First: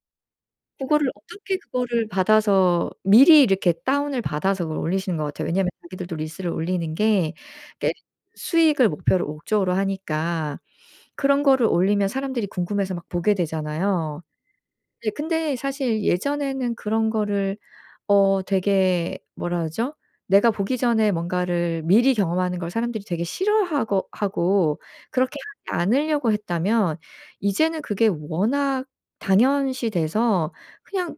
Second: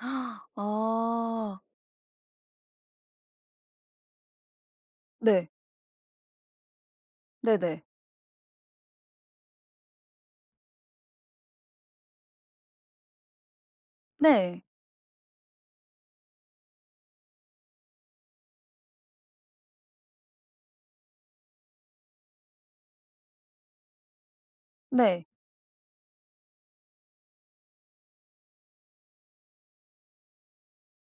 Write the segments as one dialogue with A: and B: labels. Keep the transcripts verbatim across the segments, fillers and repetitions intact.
A: 그거를 어떻게
B: 아.
A: 그거를 받아서 미리 이렇게 다운을 받아서 그걸 올리시는 것 같아요.
B: 네.
A: 왜냐하면 자기들도 릴스를 올리는 게
B: 네네.
A: 그러니까 수익을 목표를 목적으로 하니까 그런 거를 올리면 사람들이 궁금해서 막 보게 되잖아요.
B: 네.
A: 네 근데 사실 예전에는 그런 거를 어 되게 뭐라 그러죠? 내가 보기 전에 뭔가를 미리 경험하는 걸 사람들이 되게 싫어하거 하고
B: 네.
A: 그렇게 하지 않으려고 했다면 이제는 그게 워낙 당연시 돼서 그냥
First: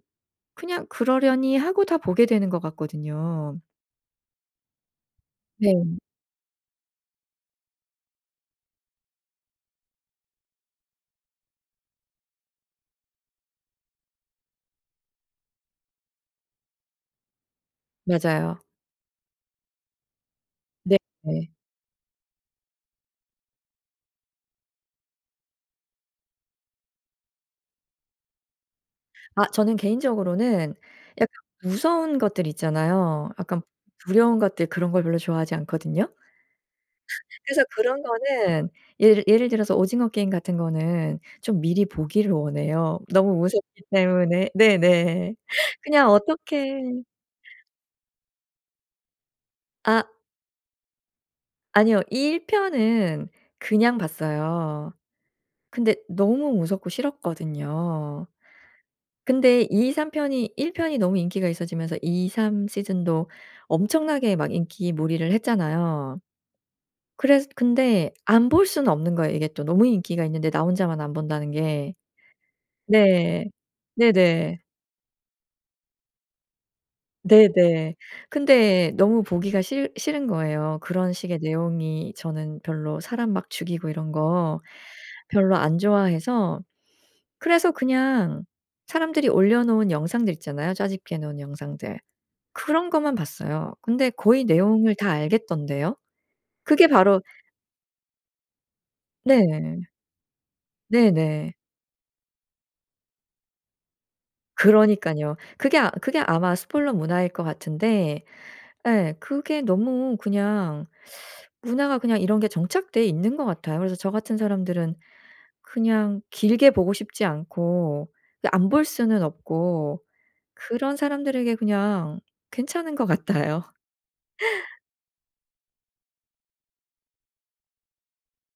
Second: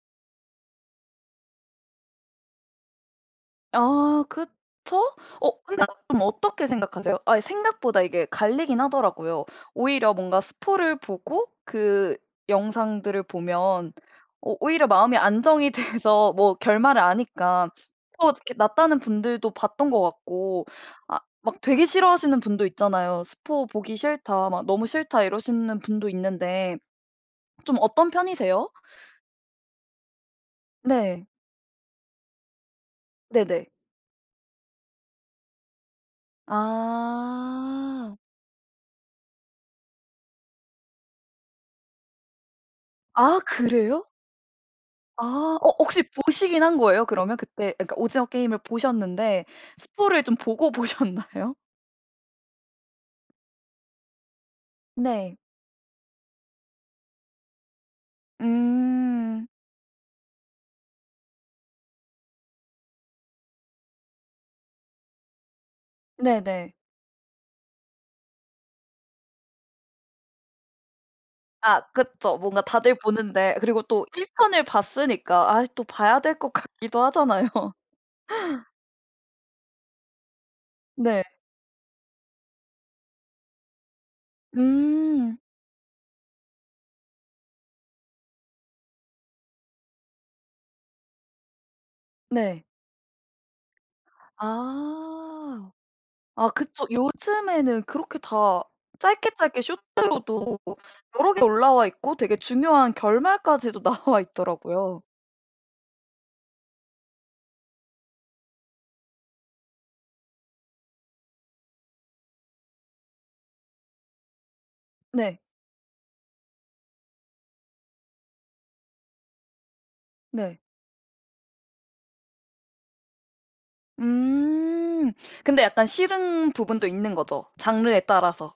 A: 그냥 그러려니 하고 다 보게 되는 것 같거든요.
B: 아 그쵸. 어
A: 네.
B: 근데 그럼 어떻게 생각하세요? 아 생각보다 이게 갈리긴 하더라고요. 오히려 뭔가 스포를 보고 그 영상들을 보면 어 오히려 마음이 안정이 돼서 뭐 결말을 아니까 또 어떻게
A: 맞아요.
B: 낫다는 분들도 봤던 것 같고 아
A: 네네.
B: 막 되게 싫어하시는 분도 있잖아요. "스포 보기 싫다. 막 너무 싫다." 이러시는 분도 있는데 좀 어떤 편이세요?
A: 아 저는 개인적으로는
B: 네.
A: 약간 무서운 것들 있잖아요. 약간
B: 네네.
A: 두려운 것들 그런 걸 별로 좋아하지 않거든요. 그래서 그런
B: 아.
A: 거는 예를 예를 들어서 오징어 게임 같은 거는 좀 미리 보기를 원해요. 너무
B: 아
A: 무섭기
B: 그래요?
A: 때문에. 네네.
B: 아. 어 혹시
A: 그냥
B: 보시긴 한
A: 어떻게.
B: 거예요? 그러면 그때 그러니까 오징어 게임을 보셨는데
A: 아.
B: 스포를 좀 보고 보셨나요?
A: 아니요. 일 편은 그냥 봤어요.
B: 네.
A: 근데 너무 무섭고 싫었거든요.
B: 음.
A: 근데 이삼 편이 일 편이 너무 인기가 있어지면서 이삼 season도 엄청나게 막 인기 몰이를 했잖아요.
B: 네네.
A: 그래서 근데 안 볼 수는 없는 거예요. 이게 또 너무 인기가 있는데 나 혼자만 안 본다는
B: 아
A: 게.
B: 그쵸. 뭔가 다들
A: 네.
B: 보는데 그리고 또 일
A: 네네.
B: 편을 봤으니까 아이 또 봐야 될 것 같기도 하잖아요.
A: 네네. 근데 너무 보기가 싫 싫은 거예요. 그런
B: 네.
A: 식의 내용이 저는 별로 사람 막 죽이고 이런 거
B: 음.
A: 별로 안 좋아해서 그래서 그냥 사람들이 올려놓은 영상들 있잖아요. 짜집기 해 놓은 영상들.
B: 네.
A: 그런 것만 봤어요. 근데 거의 내용을 다
B: 아.
A: 알겠던데요.
B: 아 그쵸.
A: 그게 바로
B: 요즘에는 그렇게 다 짧게 짧게
A: 네.
B: 쇼츠로도 여러 개
A: 네네.
B: 올라와 있고 되게 중요한 결말까지도 나와 있더라고요.
A: 그러니깐요. 그게 그게 아마 spoiler 문화일 것 같은데. 예. 그게 너무 그냥 문화가 그냥 이런 게 정착돼 있는 것 같아요. 그래서 저 같은 사람들은
B: 네.
A: 그냥 길게 보고 싶지 않고 근데 안 볼 수는 없고
B: 네.
A: 그런 사람들에게 그냥 괜찮은 것 같아요.
B: 음. 근데 약간 싫은 부분도 있는 거죠. 장르에 따라서.